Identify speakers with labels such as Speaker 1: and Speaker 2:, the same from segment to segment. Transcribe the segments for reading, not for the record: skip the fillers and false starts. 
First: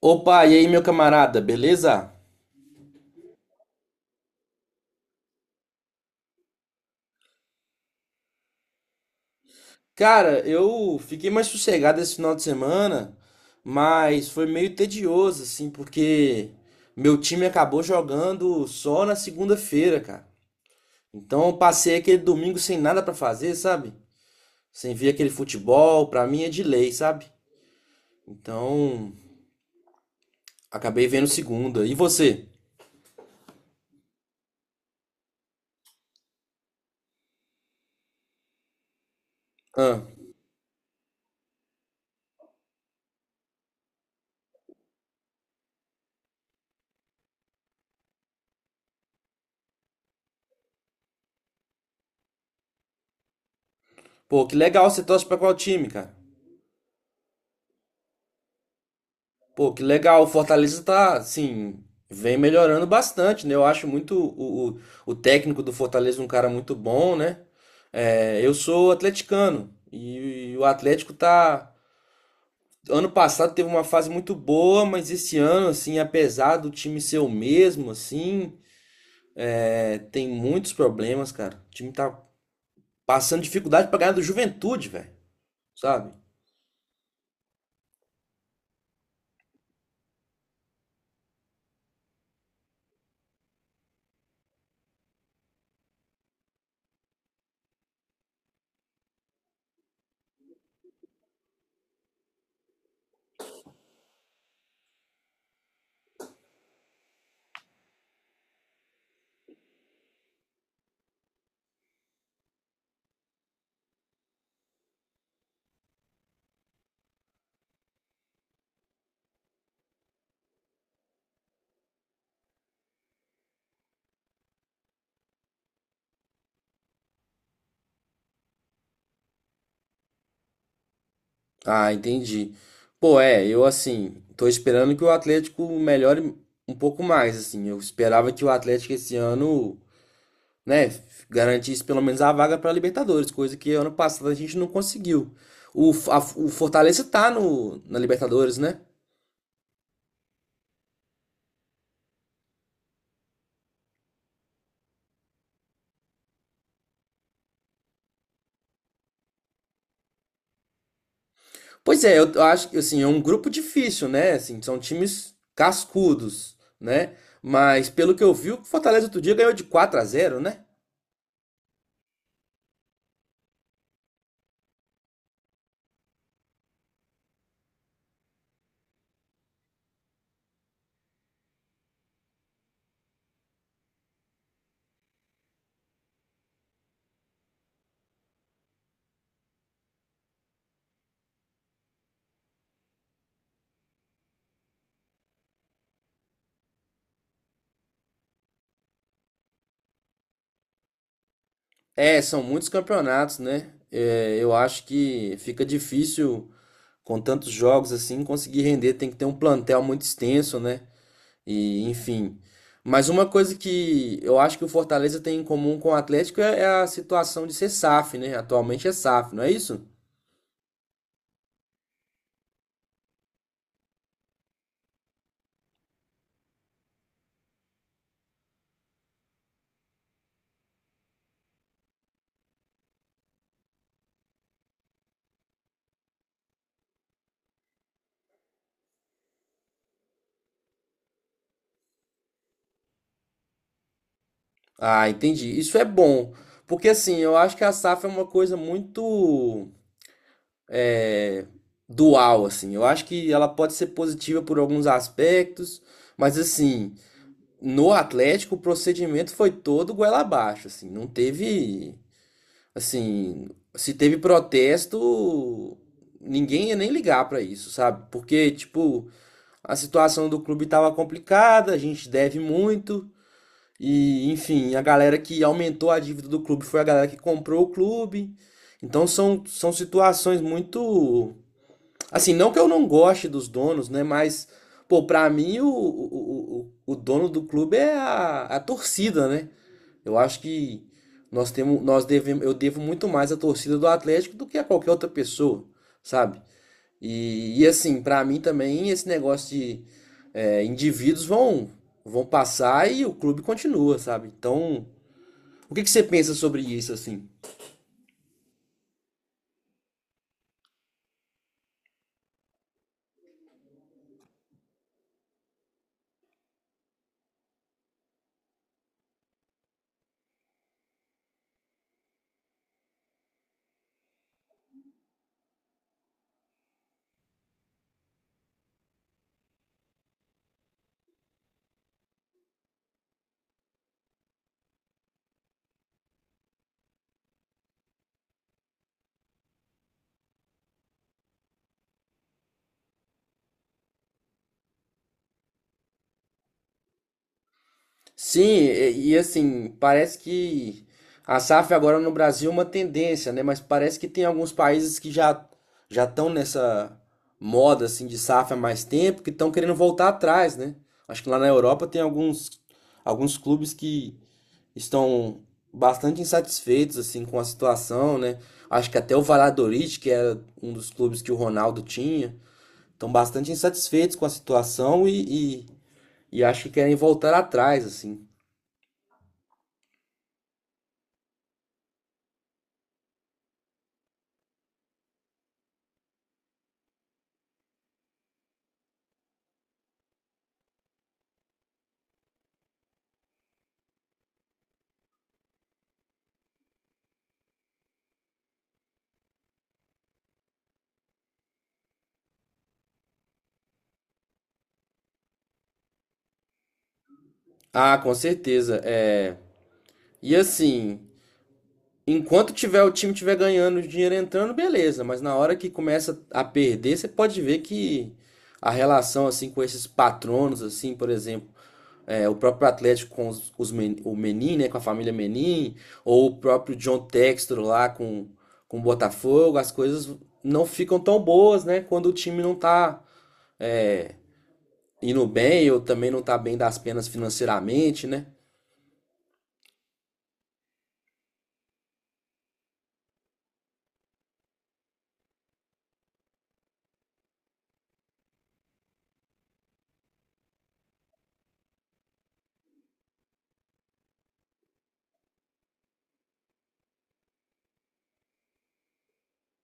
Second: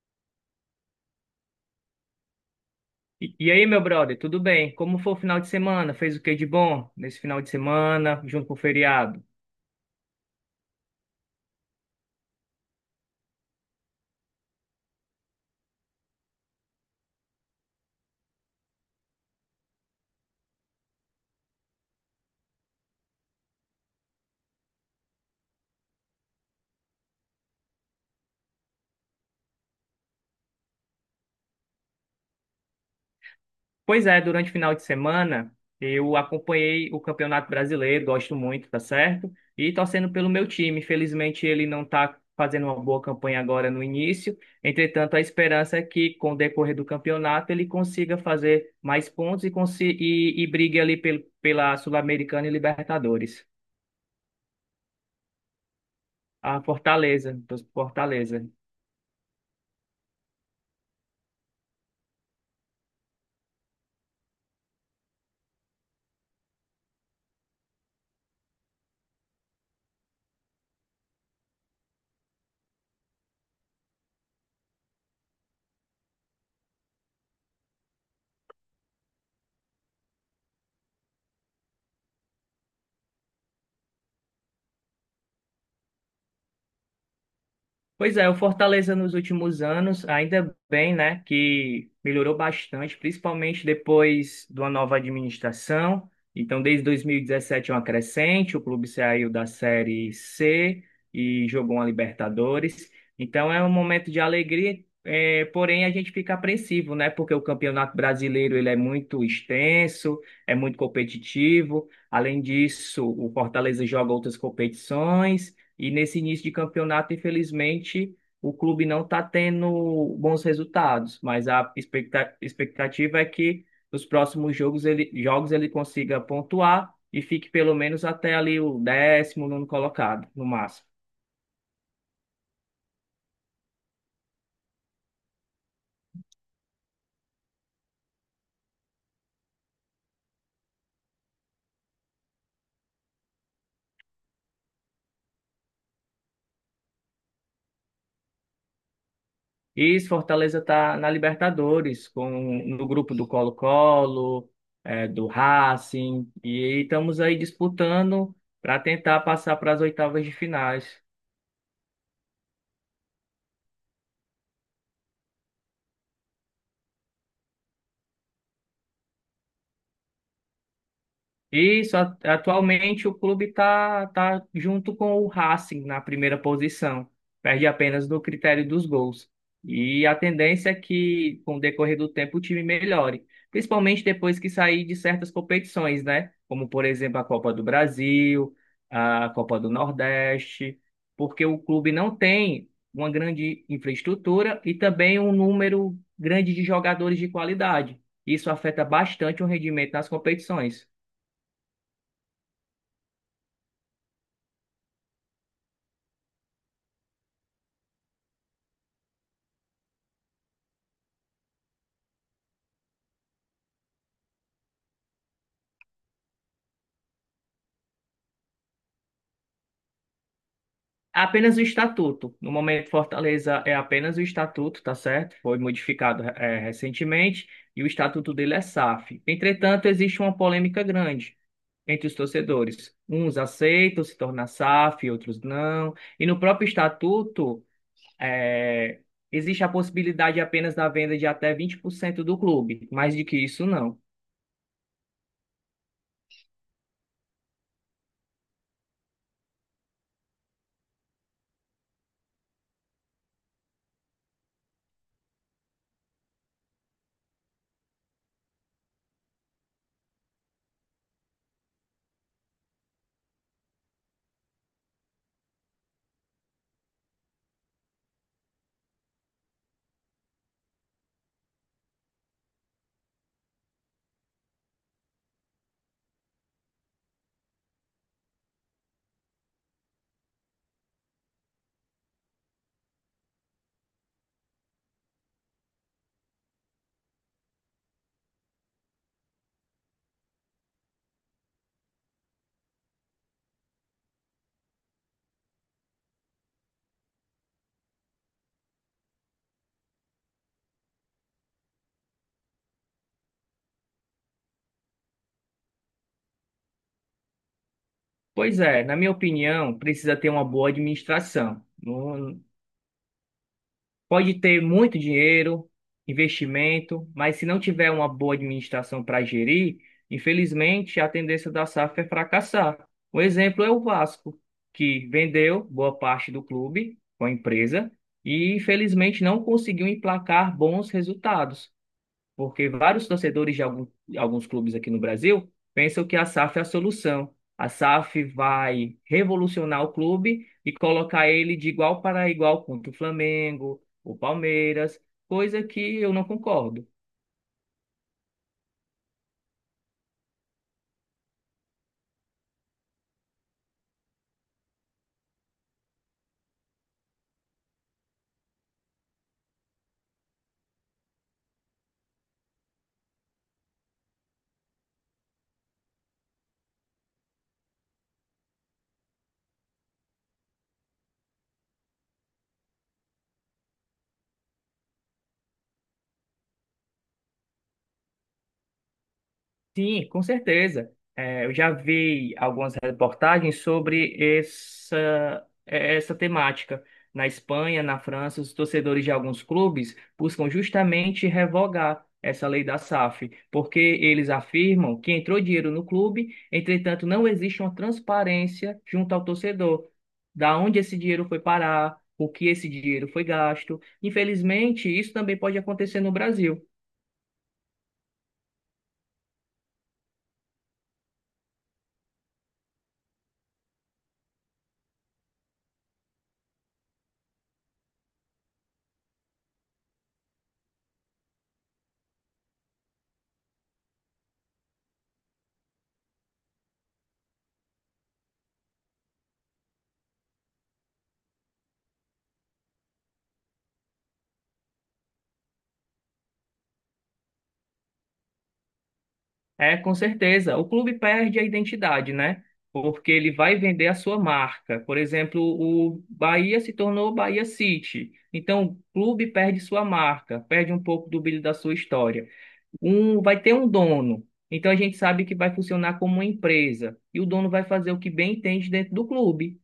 Speaker 1: Opa, e aí, meu camarada, beleza?
Speaker 2: E aí, meu brother, tudo bem? Como foi o final de semana? Fez o que de bom nesse final de semana, junto com o feriado?
Speaker 1: Cara, eu fiquei mais sossegado esse final de semana, mas foi meio tedioso, assim, porque meu time acabou jogando só na segunda-feira, cara. Então eu passei aquele domingo sem nada pra fazer, sabe? Sem ver aquele futebol, pra mim é de lei, sabe? Então, acabei vendo segunda. E você?
Speaker 2: Pois é, durante o final de semana eu acompanhei o Campeonato Brasileiro, gosto muito, tá certo? E
Speaker 1: Ah,
Speaker 2: torcendo pelo meu time. Infelizmente, ele não tá fazendo uma boa campanha agora no início. Entretanto, a esperança é que, com o decorrer do campeonato, ele consiga fazer mais pontos e brigue ali pela Sul-Americana e Libertadores.
Speaker 1: pô, que legal, você torce pra qual time, cara?
Speaker 2: A Fortaleza, torço pro Fortaleza.
Speaker 1: Pô, que legal. O Fortaleza tá, assim, vem melhorando bastante, né? Eu acho muito o técnico do Fortaleza um cara muito bom, né? É, eu sou atleticano e o Atlético tá. Ano passado teve uma fase muito boa, mas esse ano, assim, apesar do time ser o mesmo, assim, é, tem muitos problemas, cara. O time tá passando dificuldade pra ganhar do Juventude, velho. Sabe?
Speaker 2: Pois é, o Fortaleza nos últimos anos, ainda bem, né, que melhorou bastante, principalmente depois de uma nova administração. Então, desde 2017 é uma crescente, o clube saiu da Série C e jogou uma Libertadores. Então, é um momento de alegria, é, porém a gente fica apreensivo, né, porque o Campeonato Brasileiro ele é muito extenso, é muito competitivo. Além disso, o Fortaleza joga outras competições. E nesse início de campeonato, infelizmente, o clube não está tendo bons resultados, mas a expectativa é que nos próximos jogos ele consiga pontuar e fique pelo menos até ali o décimo nono colocado, no máximo.
Speaker 1: Ah, entendi. Pô, é, eu assim, tô esperando que o Atlético melhore um pouco mais, assim. Eu esperava que o Atlético esse ano, né, garantisse pelo menos a vaga pra Libertadores, coisa que ano passado a gente não conseguiu. O Fortaleza tá no, na Libertadores, né?
Speaker 2: E se Fortaleza está na Libertadores, com, no grupo do Colo-Colo, do Racing, e estamos aí disputando para tentar passar para as oitavas de finais.
Speaker 1: Pois é, eu, acho que assim, é um grupo difícil, né? Assim, são times cascudos, né? Mas pelo que eu vi, o Fortaleza outro dia ganhou de 4 a zero, né?
Speaker 2: Isso, a- atualmente o clube está junto com o Racing na primeira posição, perde apenas no critério dos gols. E a tendência é que, com o decorrer do tempo, o time melhore, principalmente depois que sair de certas competições, né? Como, por exemplo, a Copa do Brasil, a Copa do Nordeste, porque o clube não tem uma grande infraestrutura e também um número grande de jogadores de qualidade. Isso afeta bastante o rendimento nas competições.
Speaker 1: É, são muitos campeonatos, né? É, eu acho que fica difícil com tantos jogos assim conseguir render. Tem que ter um plantel muito extenso, né? E enfim. Mas uma coisa que eu acho que o Fortaleza tem em comum com o Atlético é a situação de ser SAF, né? Atualmente é SAF, não é isso?
Speaker 2: Apenas o estatuto. No momento, Fortaleza é apenas o estatuto, tá certo? Foi modificado recentemente e o estatuto dele é SAF. Entretanto, existe uma polêmica grande entre os torcedores. Uns aceitam se tornar SAF, outros não. E no próprio estatuto, eh, existe a possibilidade apenas da venda de até 20% do clube, mais do que isso não.
Speaker 1: Ah, entendi. Isso é bom. Porque assim, eu acho que a SAF é uma coisa muito é, dual, assim. Eu acho que ela pode ser positiva por alguns aspectos, mas assim. No Atlético, o procedimento foi todo goela abaixo, assim, não teve, assim, se teve protesto, ninguém ia nem ligar pra isso, sabe? Porque, tipo, a situação do clube tava complicada, a gente deve muito e, enfim, a galera que aumentou a dívida do clube foi a galera que comprou o clube. Então são situações muito. Assim, não que eu não goste dos donos, né? Mas, pô, pra mim o dono do clube é a torcida, né? Eu acho que nós temos, nós devemos, eu devo muito mais à torcida do Atlético do que a qualquer outra pessoa, sabe? E assim, pra mim também esse negócio de é, vão passar e o clube continua, sabe? Então, o que que você pensa sobre isso, assim?
Speaker 2: Pois é, na minha opinião, precisa ter uma boa administração. Não. Pode ter muito dinheiro, investimento, mas se não tiver uma boa administração para gerir, infelizmente a tendência da SAF é fracassar. Um exemplo é o Vasco, que vendeu boa parte do clube com a empresa e infelizmente não conseguiu emplacar bons resultados porque vários torcedores de alguns clubes aqui no Brasil pensam que a SAF é a solução. A SAF vai revolucionar o clube e colocar ele de igual para igual contra o Flamengo, o Palmeiras, coisa que eu não concordo.
Speaker 1: Sim, e assim, parece que a SAF agora no Brasil é uma tendência, né? Mas parece que tem alguns países que já estão nessa moda assim de SAF há mais tempo, que estão querendo voltar atrás, né? Acho que lá na Europa tem alguns clubes que estão bastante insatisfeitos assim com a situação, né? Acho que até o Valladolid, que era um dos clubes que o Ronaldo tinha, estão bastante insatisfeitos com a situação e acho que querem voltar atrás, assim.
Speaker 2: Sim, com certeza. É, eu já vi algumas reportagens sobre essa, é, essa temática. Na Espanha, na França, os torcedores de alguns clubes buscam justamente revogar essa lei da SAF, porque eles afirmam que entrou dinheiro no clube, entretanto, não existe uma transparência junto ao torcedor, da onde esse dinheiro foi parar, o que esse dinheiro foi gasto. Infelizmente, isso também pode acontecer no Brasil.
Speaker 1: Ah, com certeza. É. E assim, enquanto tiver o time tiver ganhando, o dinheiro entrando, beleza. Mas na hora que começa a perder, você pode ver que a relação assim com esses patronos, assim, por exemplo, é, o próprio Atlético com os o Menin, né, com a família Menin, ou o próprio John Textor lá com o Botafogo, as coisas não ficam tão boas, né, quando o time não tá é, indo bem ou também não tá bem das penas financeiramente, né?
Speaker 2: É, com certeza. O clube perde a identidade, né? Porque ele vai vender a sua marca. Por exemplo, o Bahia se tornou Bahia City. Então, o clube perde sua marca, perde um pouco do brilho da sua história. Um vai ter um dono. Então, a gente sabe que vai funcionar como uma empresa. E o dono vai fazer o que bem entende dentro do clube.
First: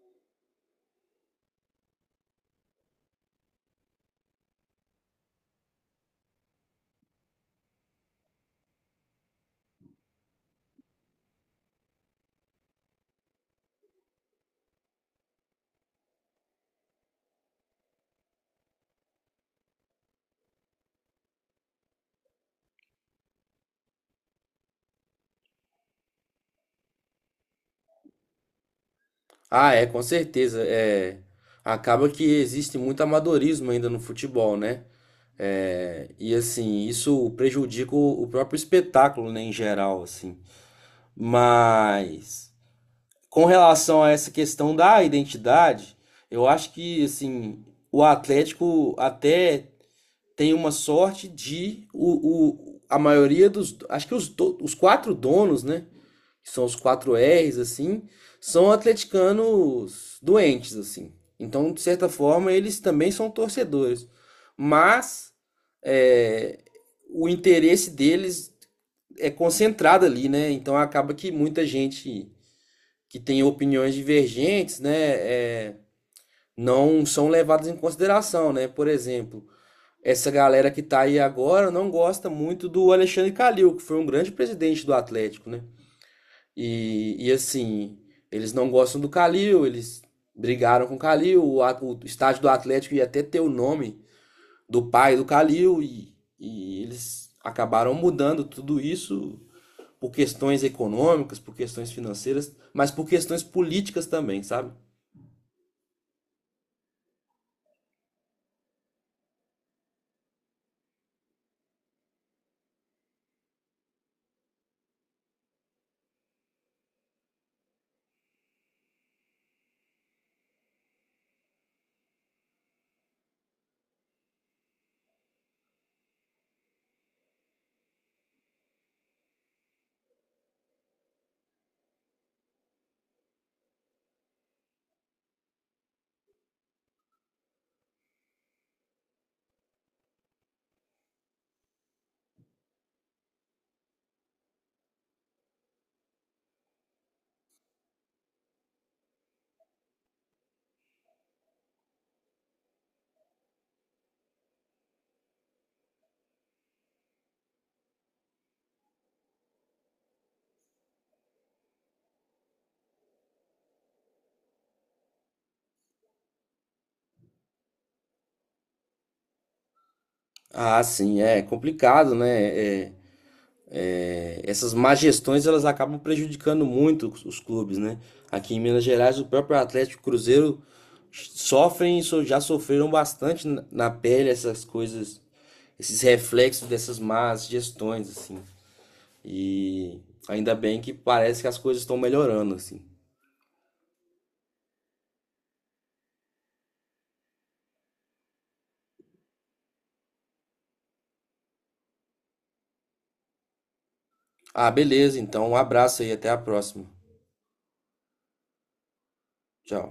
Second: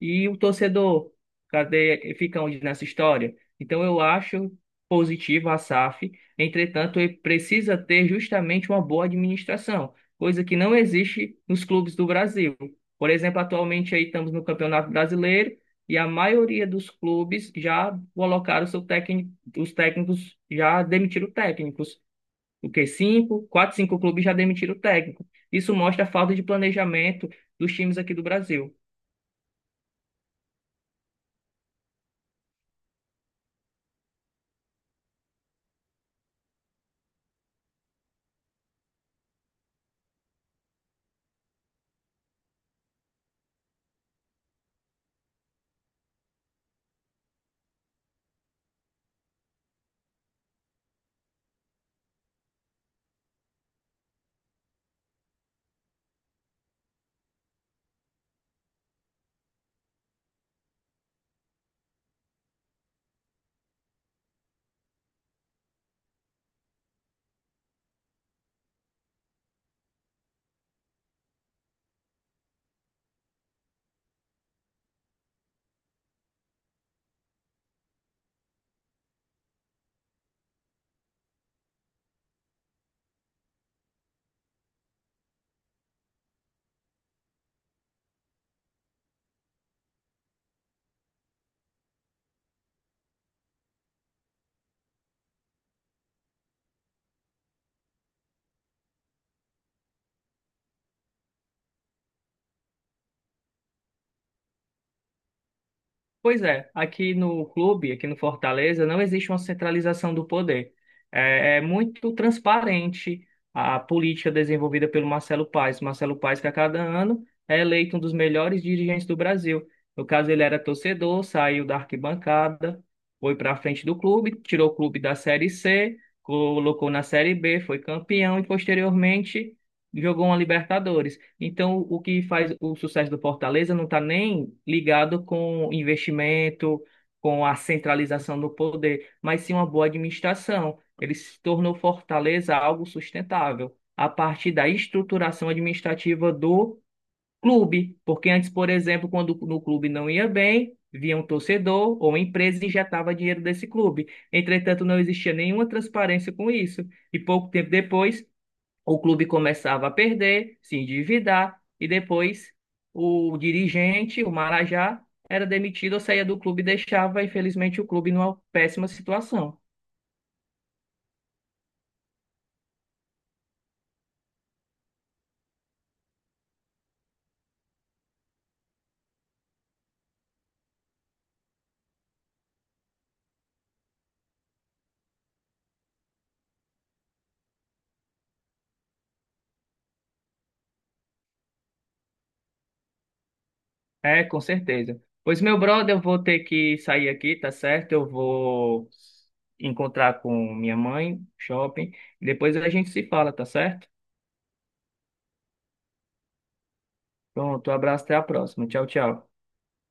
Speaker 2: E o torcedor, cadê, fica onde nessa história? Então eu acho positivo a SAF, entretanto, ele precisa ter justamente uma boa administração, coisa que não existe nos clubes do Brasil. Por exemplo, atualmente aí estamos no Campeonato Brasileiro e a maioria dos clubes já colocaram seu técnico, os técnicos já demitiram técnicos. O que cinco, quatro, cinco clubes já demitiram o técnico. Isso mostra a falta de planejamento dos times aqui do Brasil.
Speaker 1: Ah, é, com certeza. É, acaba que existe muito amadorismo ainda no futebol, né? É, e assim, isso prejudica o próprio espetáculo, né, em geral, assim. Mas com relação a essa questão da identidade, eu acho que assim, o Atlético até tem uma sorte de a maioria dos, acho que os quatro donos, né? Que são os quatro R's, assim, são atleticanos doentes, assim. Então, de certa forma, eles também são torcedores. Mas é, o interesse deles é concentrado ali, né? Então acaba que muita gente que tem opiniões divergentes, né, é, não são levadas em consideração, né? Por exemplo, essa galera que tá aí agora não gosta muito do Alexandre Calil, que foi um grande presidente do Atlético, né? E assim, eles não gostam do Calil, eles brigaram com o Calil, o estádio do Atlético ia até ter o nome do pai do Calil, e eles acabaram mudando tudo isso por questões econômicas, por questões financeiras, mas por questões políticas também, sabe?
Speaker 2: Pois é, aqui no clube, aqui no Fortaleza, não existe uma centralização do poder. É, é muito transparente a política desenvolvida pelo Marcelo Paes. Marcelo Paes, que a cada ano é eleito um dos melhores dirigentes do Brasil. No caso, ele era torcedor, saiu da arquibancada, foi para a frente do clube, tirou o clube da Série C, colocou na Série B, foi campeão e, posteriormente, jogou uma Libertadores. Então, o que faz o sucesso do Fortaleza não está nem ligado com investimento, com a centralização do poder, mas sim uma boa administração. Ele se tornou Fortaleza algo sustentável a partir da estruturação administrativa do clube. Porque antes, por exemplo, quando no clube não ia bem, vinha um torcedor ou uma empresa e injetava dinheiro desse clube. Entretanto, não existia nenhuma transparência com isso. E pouco tempo depois, o clube começava a perder, se endividar e depois o dirigente, o Marajá, era demitido ou saía do clube e deixava, infelizmente, o clube numa péssima situação.
Speaker 1: Ah, sim, é complicado, né? Essas má gestões elas acabam prejudicando muito os clubes, né? Aqui em Minas Gerais, o próprio Atlético e Cruzeiro já sofreram bastante na pele essas coisas, esses reflexos dessas más gestões, assim. E ainda bem que parece que as coisas estão melhorando, assim.
Speaker 2: É, com certeza. Pois, meu brother, eu vou ter que sair aqui, tá certo? Eu vou encontrar com minha mãe, shopping. Depois a gente se fala, tá certo?
Speaker 1: Ah, beleza, então um abraço aí, até a próxima.
Speaker 2: Pronto, um abraço, até a próxima. Tchau, tchau.
Speaker 1: Tchau.